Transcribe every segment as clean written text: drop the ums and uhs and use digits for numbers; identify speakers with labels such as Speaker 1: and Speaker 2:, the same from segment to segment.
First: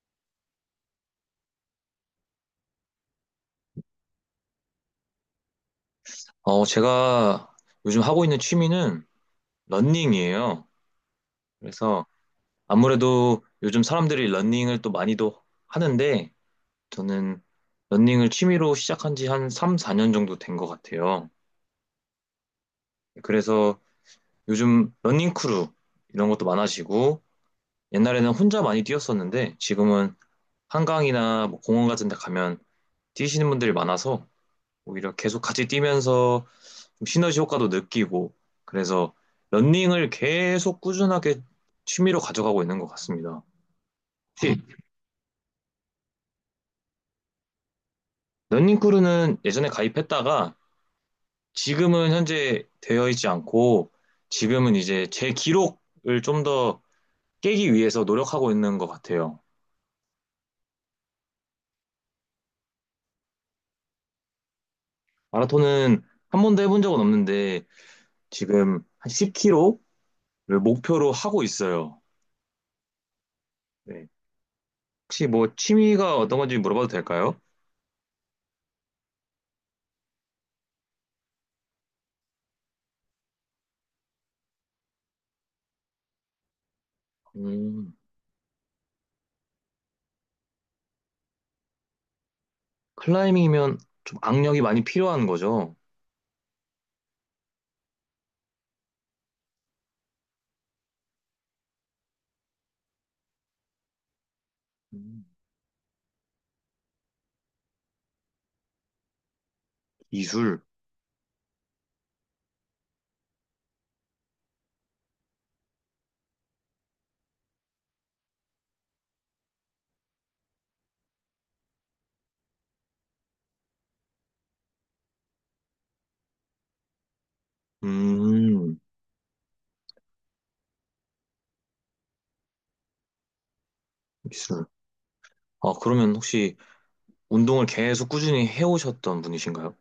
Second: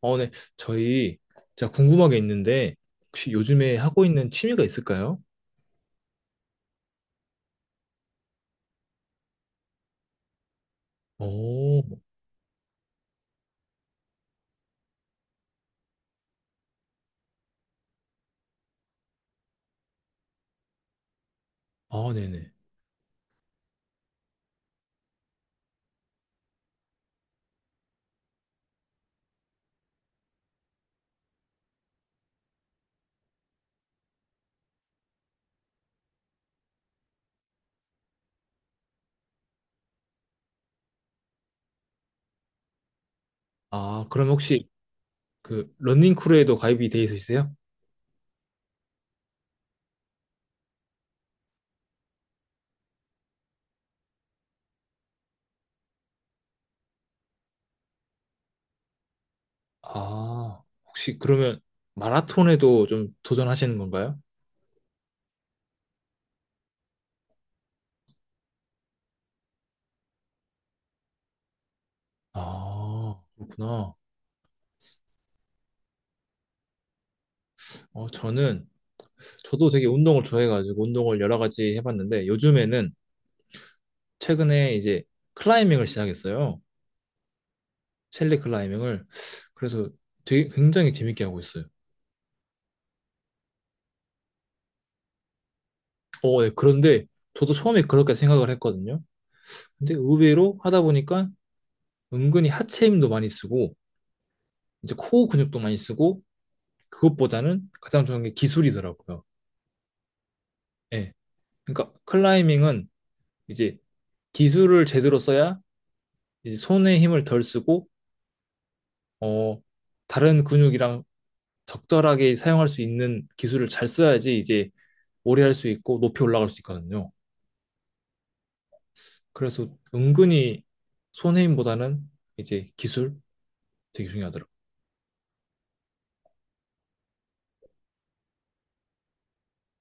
Speaker 1: 어, 네. 저희, 제가 궁금한 게 있는데, 혹시 요즘에 하고 있는 취미가 있을까요?
Speaker 2: 제가 요즘 하고 있는 취미는 러닝이에요.
Speaker 1: 오,
Speaker 2: 그래서 아무래도 요즘 사람들이 러닝을 또 많이도 하는데 저는 러닝을 취미로 시작한 지 한 3, 4년 정도 된 것 같아요.
Speaker 1: 아, 네네.
Speaker 2: 그래서 요즘 러닝 크루 이런 것도 많아지고 옛날에는 혼자 많이 뛰었었는데 지금은 한강이나 뭐 공원 같은 데 가면 뛰시는 분들이 많아서 오히려 계속 같이 뛰면서 좀 시너지 효과도 느끼고 그래서 런닝을 계속 꾸준하게 취미로 가져가고 있는 것 같습니다.
Speaker 1: 아, 그럼
Speaker 2: 팁,
Speaker 1: 혹시 그 러닝 크루에도 가입이 돼 있으세요?
Speaker 2: 런닝크루는 예전에 가입했다가 지금은 현재 되어 있지 않고 지금은 이제 제 기록을 좀 더 깨기 위해서 노력하고 있는 것 같아요.
Speaker 1: 아, 혹시 그러면 마라톤에도 좀 도전하시는 건가요?
Speaker 2: 마라톤은 한 번도 해본 적은 없는데 지금 한 10km를 목표로 하고 있어요.
Speaker 1: 아, 그렇구나.
Speaker 2: 네. 혹시 뭐 취미가 어떤 건지 물어봐도 될까요?
Speaker 1: 저는, 저도 되게 운동을 좋아해가지고 운동을 여러 가지 해봤는데, 요즘에는 최근에 이제 클라이밍을 시작했어요.
Speaker 2: 음.
Speaker 1: 셸리 클라이밍을. 그래서 되게 굉장히 재밌게 하고 있어요.
Speaker 2: 클라이밍이면 좀 악력이 많이 필요한 거죠.
Speaker 1: 어, 네. 그런데 저도 처음에 그렇게 생각을 했거든요. 근데 의외로 하다 보니까 은근히 하체 힘도 많이 쓰고, 이제
Speaker 2: 음.
Speaker 1: 코어 근육도 많이 쓰고, 그것보다는 가장 중요한 게 기술이더라고요.
Speaker 2: 기술.
Speaker 1: 예. 그러니까 클라이밍은 이제 기술을 제대로 써야 이제 손의 힘을 덜 쓰고, 어, 다른 근육이랑 적절하게 사용할 수 있는 기술을 잘 써야지 이제 오래 할 수 있고 높이 올라갈 수 있거든요.
Speaker 2: 음,
Speaker 1: 그래서 은근히 손의 힘보다는 이제 기술 되게 중요하더라고요.
Speaker 2: 기술. 아, 그러면 혹시 운동을 계속 꾸준히 해오셨던 분이신가요?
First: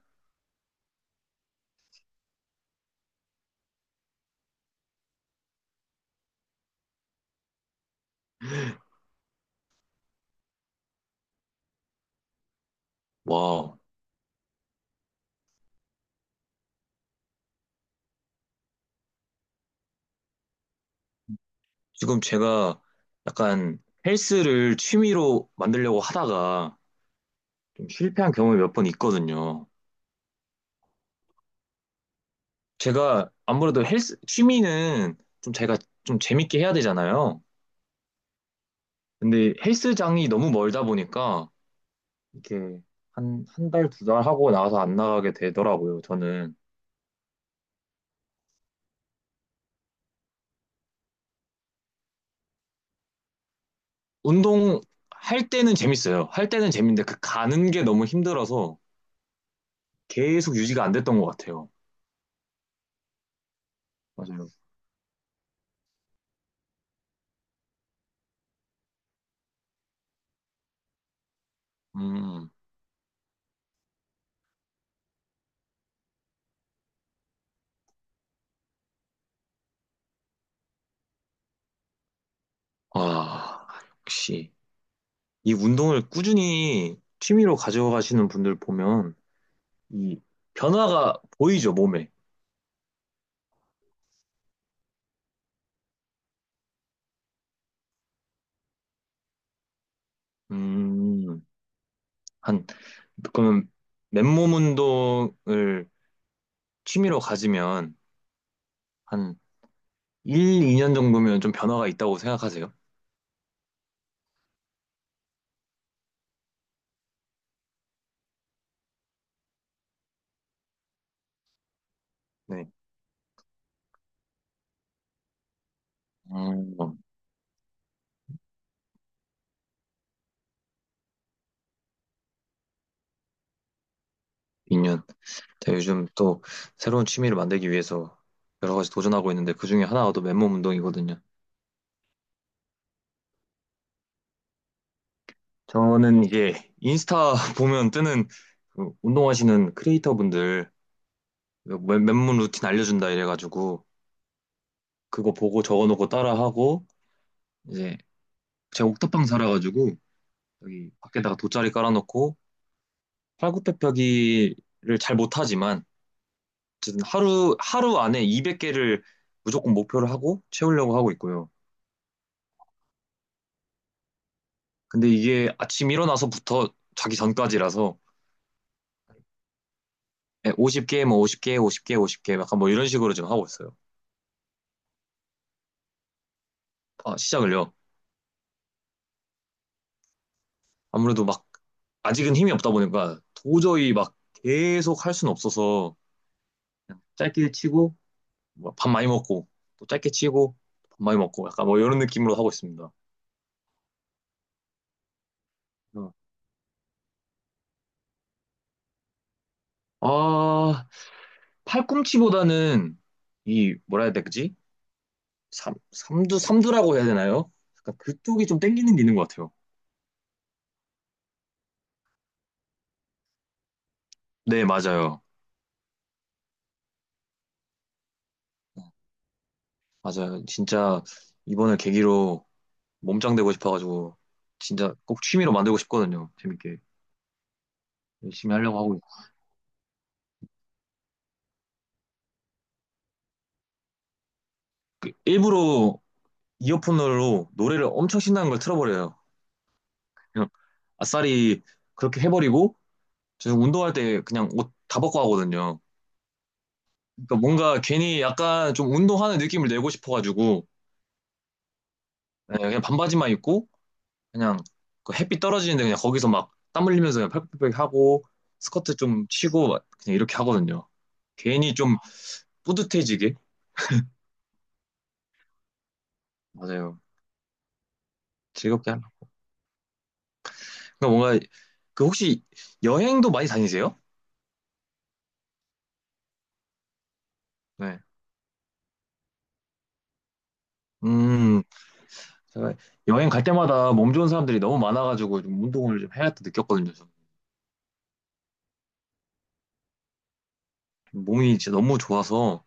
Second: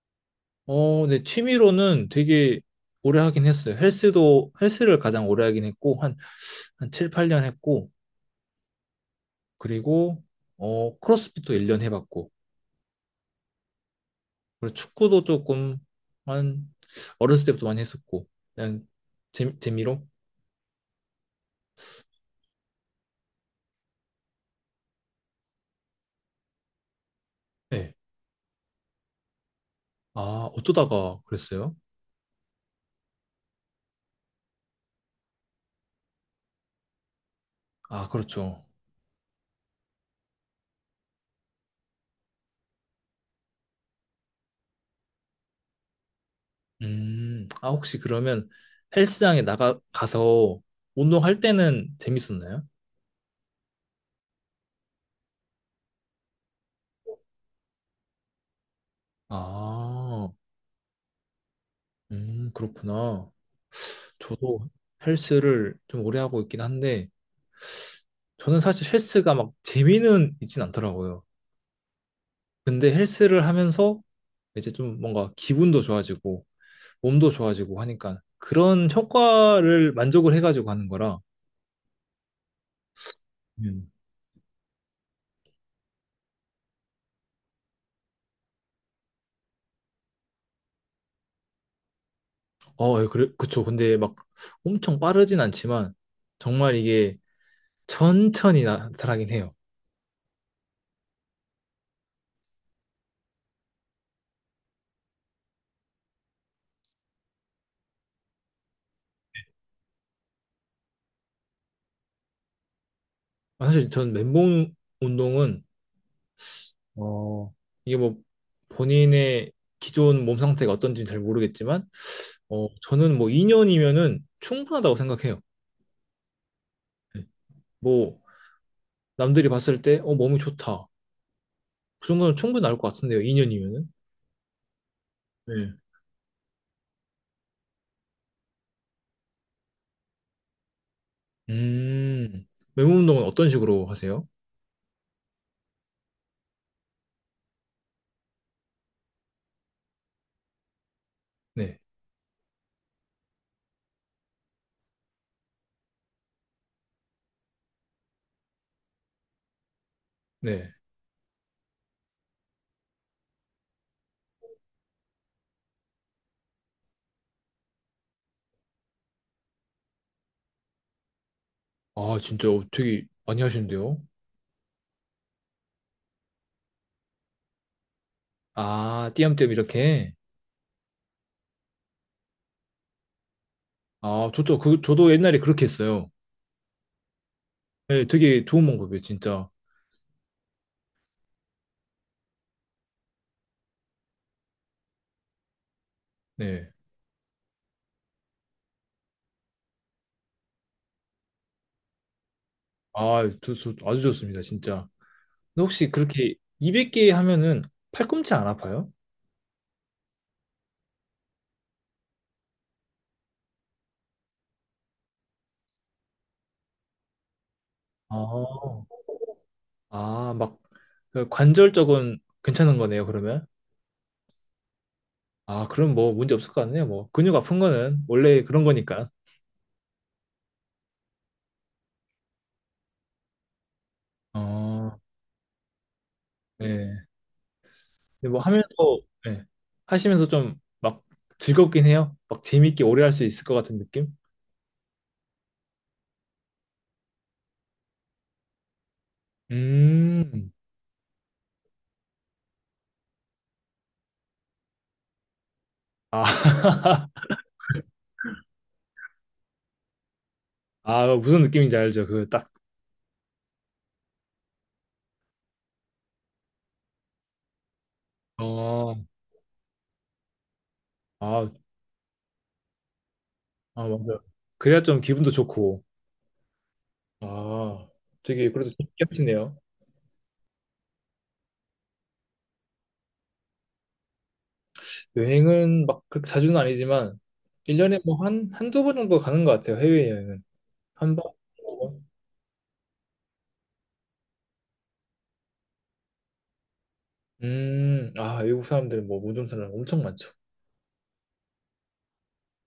Speaker 1: 어, 네, 취미로는 되게 오래 하긴 했어요. 헬스도, 헬스를 가장 오래 하긴 했고, 한, 한 7, 8년 했고, 그리고, 크로스핏도 1년 해봤고,
Speaker 2: 와,
Speaker 1: 그리고 축구도 조금, 한, 어렸을 때부터 많이 했었고, 그냥, 재미로?
Speaker 2: 지금 제가 약간 헬스를 취미로 만들려고 하다가 좀
Speaker 1: 네.
Speaker 2: 실패한 경험이 몇 번 있거든요.
Speaker 1: 아, 어쩌다가 그랬어요?
Speaker 2: 제가 아무래도 헬스, 취미는 좀 제가 좀 재밌게 해야 되잖아요.
Speaker 1: 아, 그렇죠.
Speaker 2: 근데 헬스장이 너무 멀다 보니까 이렇게 한 달, 두 달 하고 나와서 안 나가게 되더라고요, 저는.
Speaker 1: 아, 혹시 그러면 가서 운동할 때는 재밌었나요?
Speaker 2: 운동 할 때는 재밌어요. 할 때는 재밌는데 그 가는 게 너무 힘들어서
Speaker 1: 아,
Speaker 2: 계속 유지가 안 됐던 것 같아요.
Speaker 1: 그렇구나.
Speaker 2: 맞아요.
Speaker 1: 저도 헬스를 좀 오래 하고 있긴 한데, 저는 사실 헬스가 막 재미는 있진 않더라고요.
Speaker 2: 음,
Speaker 1: 근데 헬스를 하면서 이제 좀 뭔가 기분도 좋아지고, 몸도 좋아지고 하니까 그런 효과를 만족을 해가지고 하는 거라.
Speaker 2: 와,
Speaker 1: 음.
Speaker 2: 역시 이 운동을 꾸준히 취미로 가져가시는 분들 보면 이 변화가 보이죠, 몸에.
Speaker 1: 어, 예, 그래, 그쵸. 근데 막 엄청 빠르진 않지만, 정말 이게 천천히 나타나긴 해요.
Speaker 2: 음, 한, 그러면 맨몸 운동을 취미로 가지면 한 1, 2년 정도면 좀 변화가 있다고 생각하세요?
Speaker 1: 아, 사실 전 맨몸 운동은, 어, 이게 뭐 본인의 기존 몸 상태가 어떤지는 잘 모르겠지만,
Speaker 2: 네.
Speaker 1: 저는 뭐 2년이면은 충분하다고 생각해요.
Speaker 2: 음,
Speaker 1: 네. 뭐, 남들이 봤을 때, 몸이 좋다. 그 정도는 충분히 나올 것 같은데요, 2년이면은.
Speaker 2: 2년.
Speaker 1: 네.
Speaker 2: 제가 요즘 또 새로운 취미를 만들기 위해서 여러 가지 도전하고 있는데 그중에 하나가 또 맨몸 운동이거든요.
Speaker 1: 음, 맨몸 운동은 어떤 식으로 하세요?
Speaker 2: 저는 이게 인스타 보면 뜨는 그 운동하시는 크리에이터 분들
Speaker 1: 네,
Speaker 2: 맨몸 루틴 알려준다 이래가지고 그거 보고 적어놓고 따라하고 이제 제가 옥탑방 살아가지고
Speaker 1: 네.
Speaker 2: 여기 밖에다가 돗자리 깔아놓고 팔굽혀펴기를 잘 못하지만 어쨌든 하루 안에 200개를 무조건 목표를 하고 채우려고 하고 있고요.
Speaker 1: 아, 진짜, 되게 많이 하시는데요?
Speaker 2: 근데 이게 아침 일어나서부터 자기 전까지라서
Speaker 1: 아, 띄엄띄엄 이렇게?
Speaker 2: 50개, 뭐 50개, 50개, 50개 약간 뭐 이런 식으로 지금 하고 있어요.
Speaker 1: 아, 좋죠. 그, 저도 옛날에 그렇게 했어요.
Speaker 2: 아, 시작을요.
Speaker 1: 네, 되게 좋은 방법이에요, 진짜.
Speaker 2: 아무래도 막 아직은 힘이 없다 보니까 도저히 막 계속 할 수는 없어서
Speaker 1: 네.
Speaker 2: 그냥 짧게 치고 뭐밥 많이 먹고 또 짧게 치고 밥 많이 먹고 약간 뭐 이런 느낌으로 하고 있습니다.
Speaker 1: 아, 아주 좋습니다, 진짜. 근데 혹시
Speaker 2: 어.
Speaker 1: 그렇게 200개 하면은 팔꿈치 안 아파요?
Speaker 2: 아, 팔꿈치보다는 이 뭐라 해야 되지? 삼, 삼두, 삼두라고 해야 되나요? 약간 그쪽이 좀
Speaker 1: 아,
Speaker 2: 땡기는 게 있는 것 같아요.
Speaker 1: 아, 막 그 관절 쪽은 괜찮은 거네요, 그러면.
Speaker 2: 네, 맞아요.
Speaker 1: 아, 그럼 뭐 문제 없을 것 같네요. 뭐 근육 아픈 거는 원래 그런 거니까.
Speaker 2: 맞아요. 진짜 이번을 계기로 몸짱되고 싶어가지고
Speaker 1: 어,
Speaker 2: 진짜 꼭 취미로 만들고 싶거든요.
Speaker 1: 예.
Speaker 2: 재밌게
Speaker 1: 근데 뭐
Speaker 2: 열심히
Speaker 1: 하면서
Speaker 2: 하려고 하고 있-
Speaker 1: 예. 하시면서 좀 막 즐겁긴 해요. 막 재밌게 오래 할 수 있을 것 같은 느낌?
Speaker 2: 그 일부러 이어폰으로 노래를 엄청 신나는 걸 틀어버려요. 그냥
Speaker 1: 음.
Speaker 2: 아싸리 그렇게 해버리고 저 운동할 때 그냥 옷 다 벗고 하거든요.
Speaker 1: 아,
Speaker 2: 그러니까 뭔가 괜히 약간 좀 운동하는 느낌을 내고 싶어가지고
Speaker 1: 아 무슨 느낌인지 알죠? 그 딱.
Speaker 2: 네, 그냥 반바지만 입고 그냥 그 햇빛 떨어지는데 그냥 거기서 막 땀 흘리면서 그냥 펄펄펄 하고
Speaker 1: 어.
Speaker 2: 스커트 좀 치고 막 그냥 이렇게 하거든요.
Speaker 1: 아,
Speaker 2: 괜히 좀 뿌듯해지게.
Speaker 1: 아 맞아. 그래야 좀 기분도 좋고.
Speaker 2: 맞아요.
Speaker 1: 아, 되게 그래도
Speaker 2: 즐겁게
Speaker 1: 재밌게
Speaker 2: 하라.
Speaker 1: 하시네요.
Speaker 2: 그러니까 뭔가 그 혹시 여행도 많이 다니세요?
Speaker 1: 여행은 막 그렇게 자주는 아니지만 1년에
Speaker 2: 네.
Speaker 1: 뭐 한, 한두 번 정도 가는 것 같아요, 해외여행은. 한 번?
Speaker 2: 음, 제가 여행 갈 때마다 몸 좋은 사람들이 너무 많아가지고 좀 운동을 좀 해야겠다 느꼈거든요. 저는.
Speaker 1: 아, 외국 사람들은 뭐 모든 사람 엄청 많죠.
Speaker 2: 몸이 진짜 너무 좋아서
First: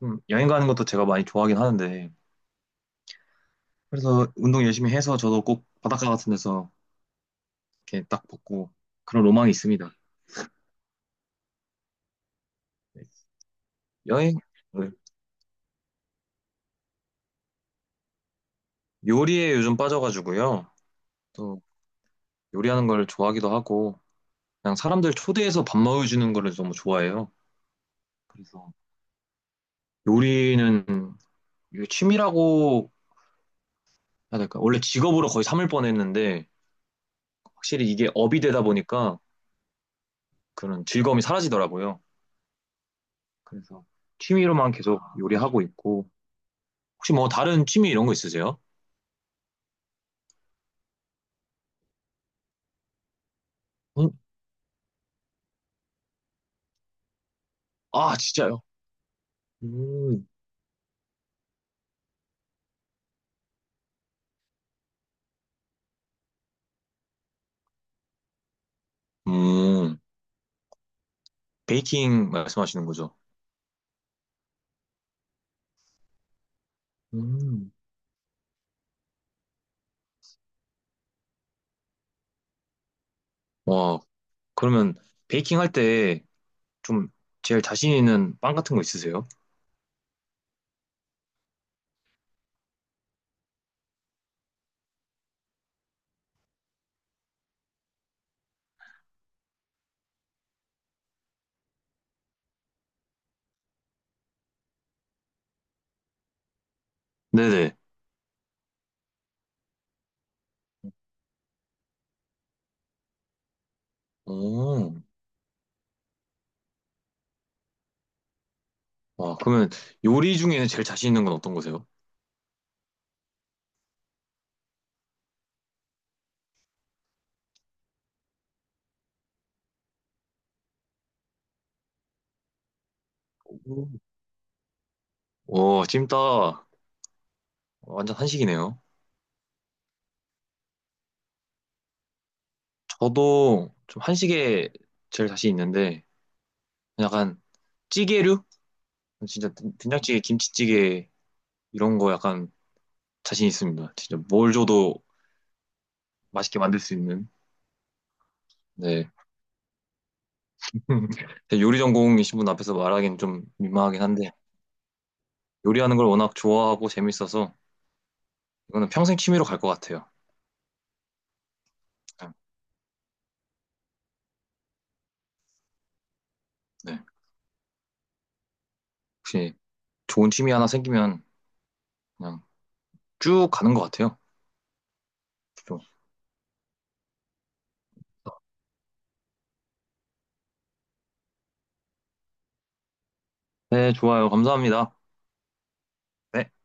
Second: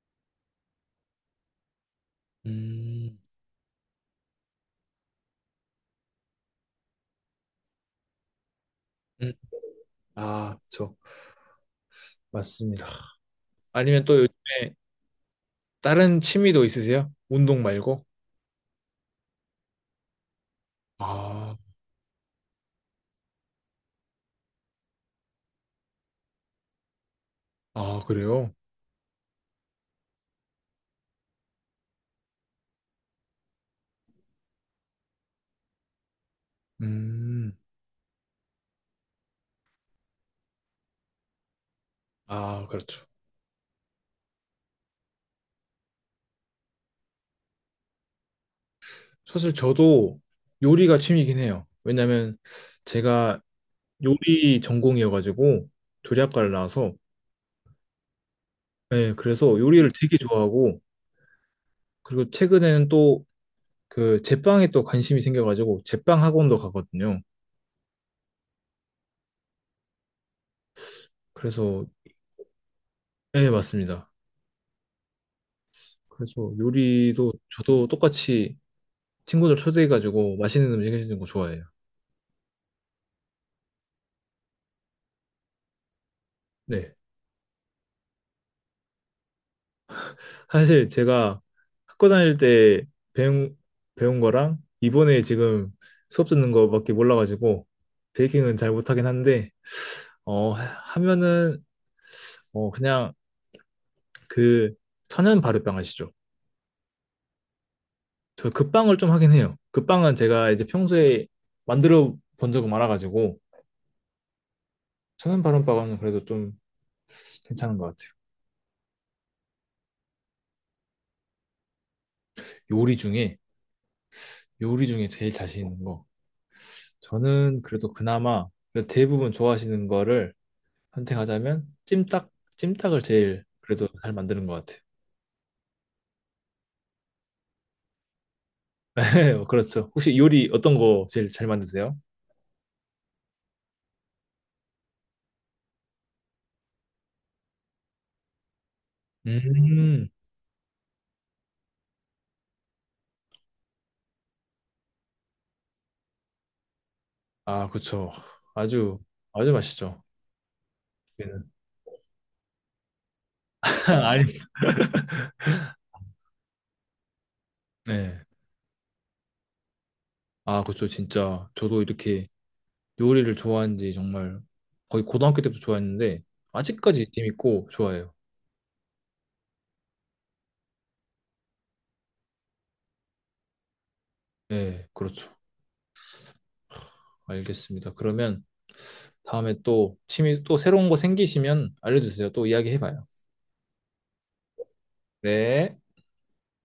Speaker 2: 좀 여행 가는 것도 제가 많이 좋아하긴 하는데
Speaker 1: 음,
Speaker 2: 그래서 운동 열심히 해서 저도 꼭 바닷가 같은 데서 이렇게 딱 벗고 그런
Speaker 1: 음,
Speaker 2: 로망이 있습니다.
Speaker 1: 아, 그쵸. 맞습니다.
Speaker 2: 네.
Speaker 1: 아니면 또
Speaker 2: 여행,
Speaker 1: 요즘에
Speaker 2: 네.
Speaker 1: 다른 취미도 있으세요? 운동 말고?
Speaker 2: 요리에 요즘 빠져가지고요.
Speaker 1: 아,
Speaker 2: 또 요리하는 걸 좋아하기도 하고 그냥 사람들 초대해서 밥 먹여주는 거를 너무 좋아해요.
Speaker 1: 아, 그래요?
Speaker 2: 그래서 요리는 이게 취미라고 해야 될까? 원래 직업으로 거의 삼을 뻔했는데
Speaker 1: 음,
Speaker 2: 확실히 이게 업이 되다 보니까 그런 즐거움이 사라지더라고요.
Speaker 1: 아, 그렇죠.
Speaker 2: 그래서 취미로만 계속 요리하고 있고 혹시 뭐 다른 취미 이런 거 있으세요?
Speaker 1: 사실 저도 요리가 취미이긴 해요. 왜냐면 제가
Speaker 2: 응?
Speaker 1: 요리 전공이어가지고 조리학과를 나와서,
Speaker 2: 아 진짜요?
Speaker 1: 네, 그래서 요리를 되게
Speaker 2: 음,
Speaker 1: 좋아하고, 그리고 최근에는 또 그 제빵에 또 관심이 생겨가지고 제빵 학원도 가거든요.
Speaker 2: 음
Speaker 1: 그래서,
Speaker 2: 베이킹 말씀하시는 거죠?
Speaker 1: 예, 맞습니다. 그래서 요리도
Speaker 2: 음.
Speaker 1: 저도 똑같이 친구들 초대해가지고 맛있는 음식 해주는 거 좋아해요.
Speaker 2: 와 그러면 베이킹 할 때
Speaker 1: 네.
Speaker 2: 좀 제일 자신 있는 빵 같은 거 있으세요?
Speaker 1: 사실 제가 학교 다닐 때 배운, 배운 거랑 이번에 지금 수업 듣는 거밖에 몰라가지고 베이킹은 잘 못하긴 한데, 어, 하- 하면은, 그냥 그 천연 발효빵 아시죠?
Speaker 2: 네네.
Speaker 1: 저 그 빵을 좀 하긴 해요. 그 빵은 제가 이제 평소에 만들어 본 적은 많아가지고,
Speaker 2: 오,
Speaker 1: 천연 발효빵은 그래도 좀 괜찮은 것 같아요.
Speaker 2: 와 그러면 요리 중에는 제일 자신 있는 건 어떤 거세요?
Speaker 1: 요리 중에 요리 중에 제일 자신 있는 거. 저는 그래도 그나마 그래도 대부분 좋아하시는 거를 선택하자면 찜닭을 제일 그래도
Speaker 2: 오,
Speaker 1: 잘 만드는 것 같아요.
Speaker 2: 오, 찜닭 완전 한식이네요.
Speaker 1: 그렇죠. 혹시 요리 어떤 거 제일 잘 만드세요?
Speaker 2: 저도 좀 한식에 제일 자신 있는데 약간 찌개류? 진짜
Speaker 1: 음,
Speaker 2: 된장찌개, 김치찌개 이런 거 약간 자신 있습니다. 진짜 뭘 줘도 맛있게 만들 수 있는.
Speaker 1: 아, 그쵸. 아주,
Speaker 2: 네.
Speaker 1: 아주 맛있죠. 얘는.
Speaker 2: 제 요리 전공이신 분 앞에서 말하기는 좀 민망하긴 한데
Speaker 1: 아니.
Speaker 2: 요리하는 걸 워낙 좋아하고 재밌어서
Speaker 1: 네.
Speaker 2: 이거는 평생 취미로 갈 것 같아요.
Speaker 1: 아, 그쵸. 진짜. 저도 이렇게
Speaker 2: 그냥,
Speaker 1: 요리를 좋아한 지 정말 거의 고등학교 때부터 좋아했는데,
Speaker 2: 네.
Speaker 1: 아직까지 재밌고 좋아해요.
Speaker 2: 혹시 좋은 취미 하나 생기면 그냥 쭉 가는 것 같아요.
Speaker 1: 네, 그렇죠.
Speaker 2: 좀.
Speaker 1: 알겠습니다. 그러면 다음에 또 취미 또 새로운 거 생기시면 알려주세요. 또 이야기해봐요.
Speaker 2: 네, 좋아요. 감사합니다.
Speaker 1: 네.
Speaker 2: 네.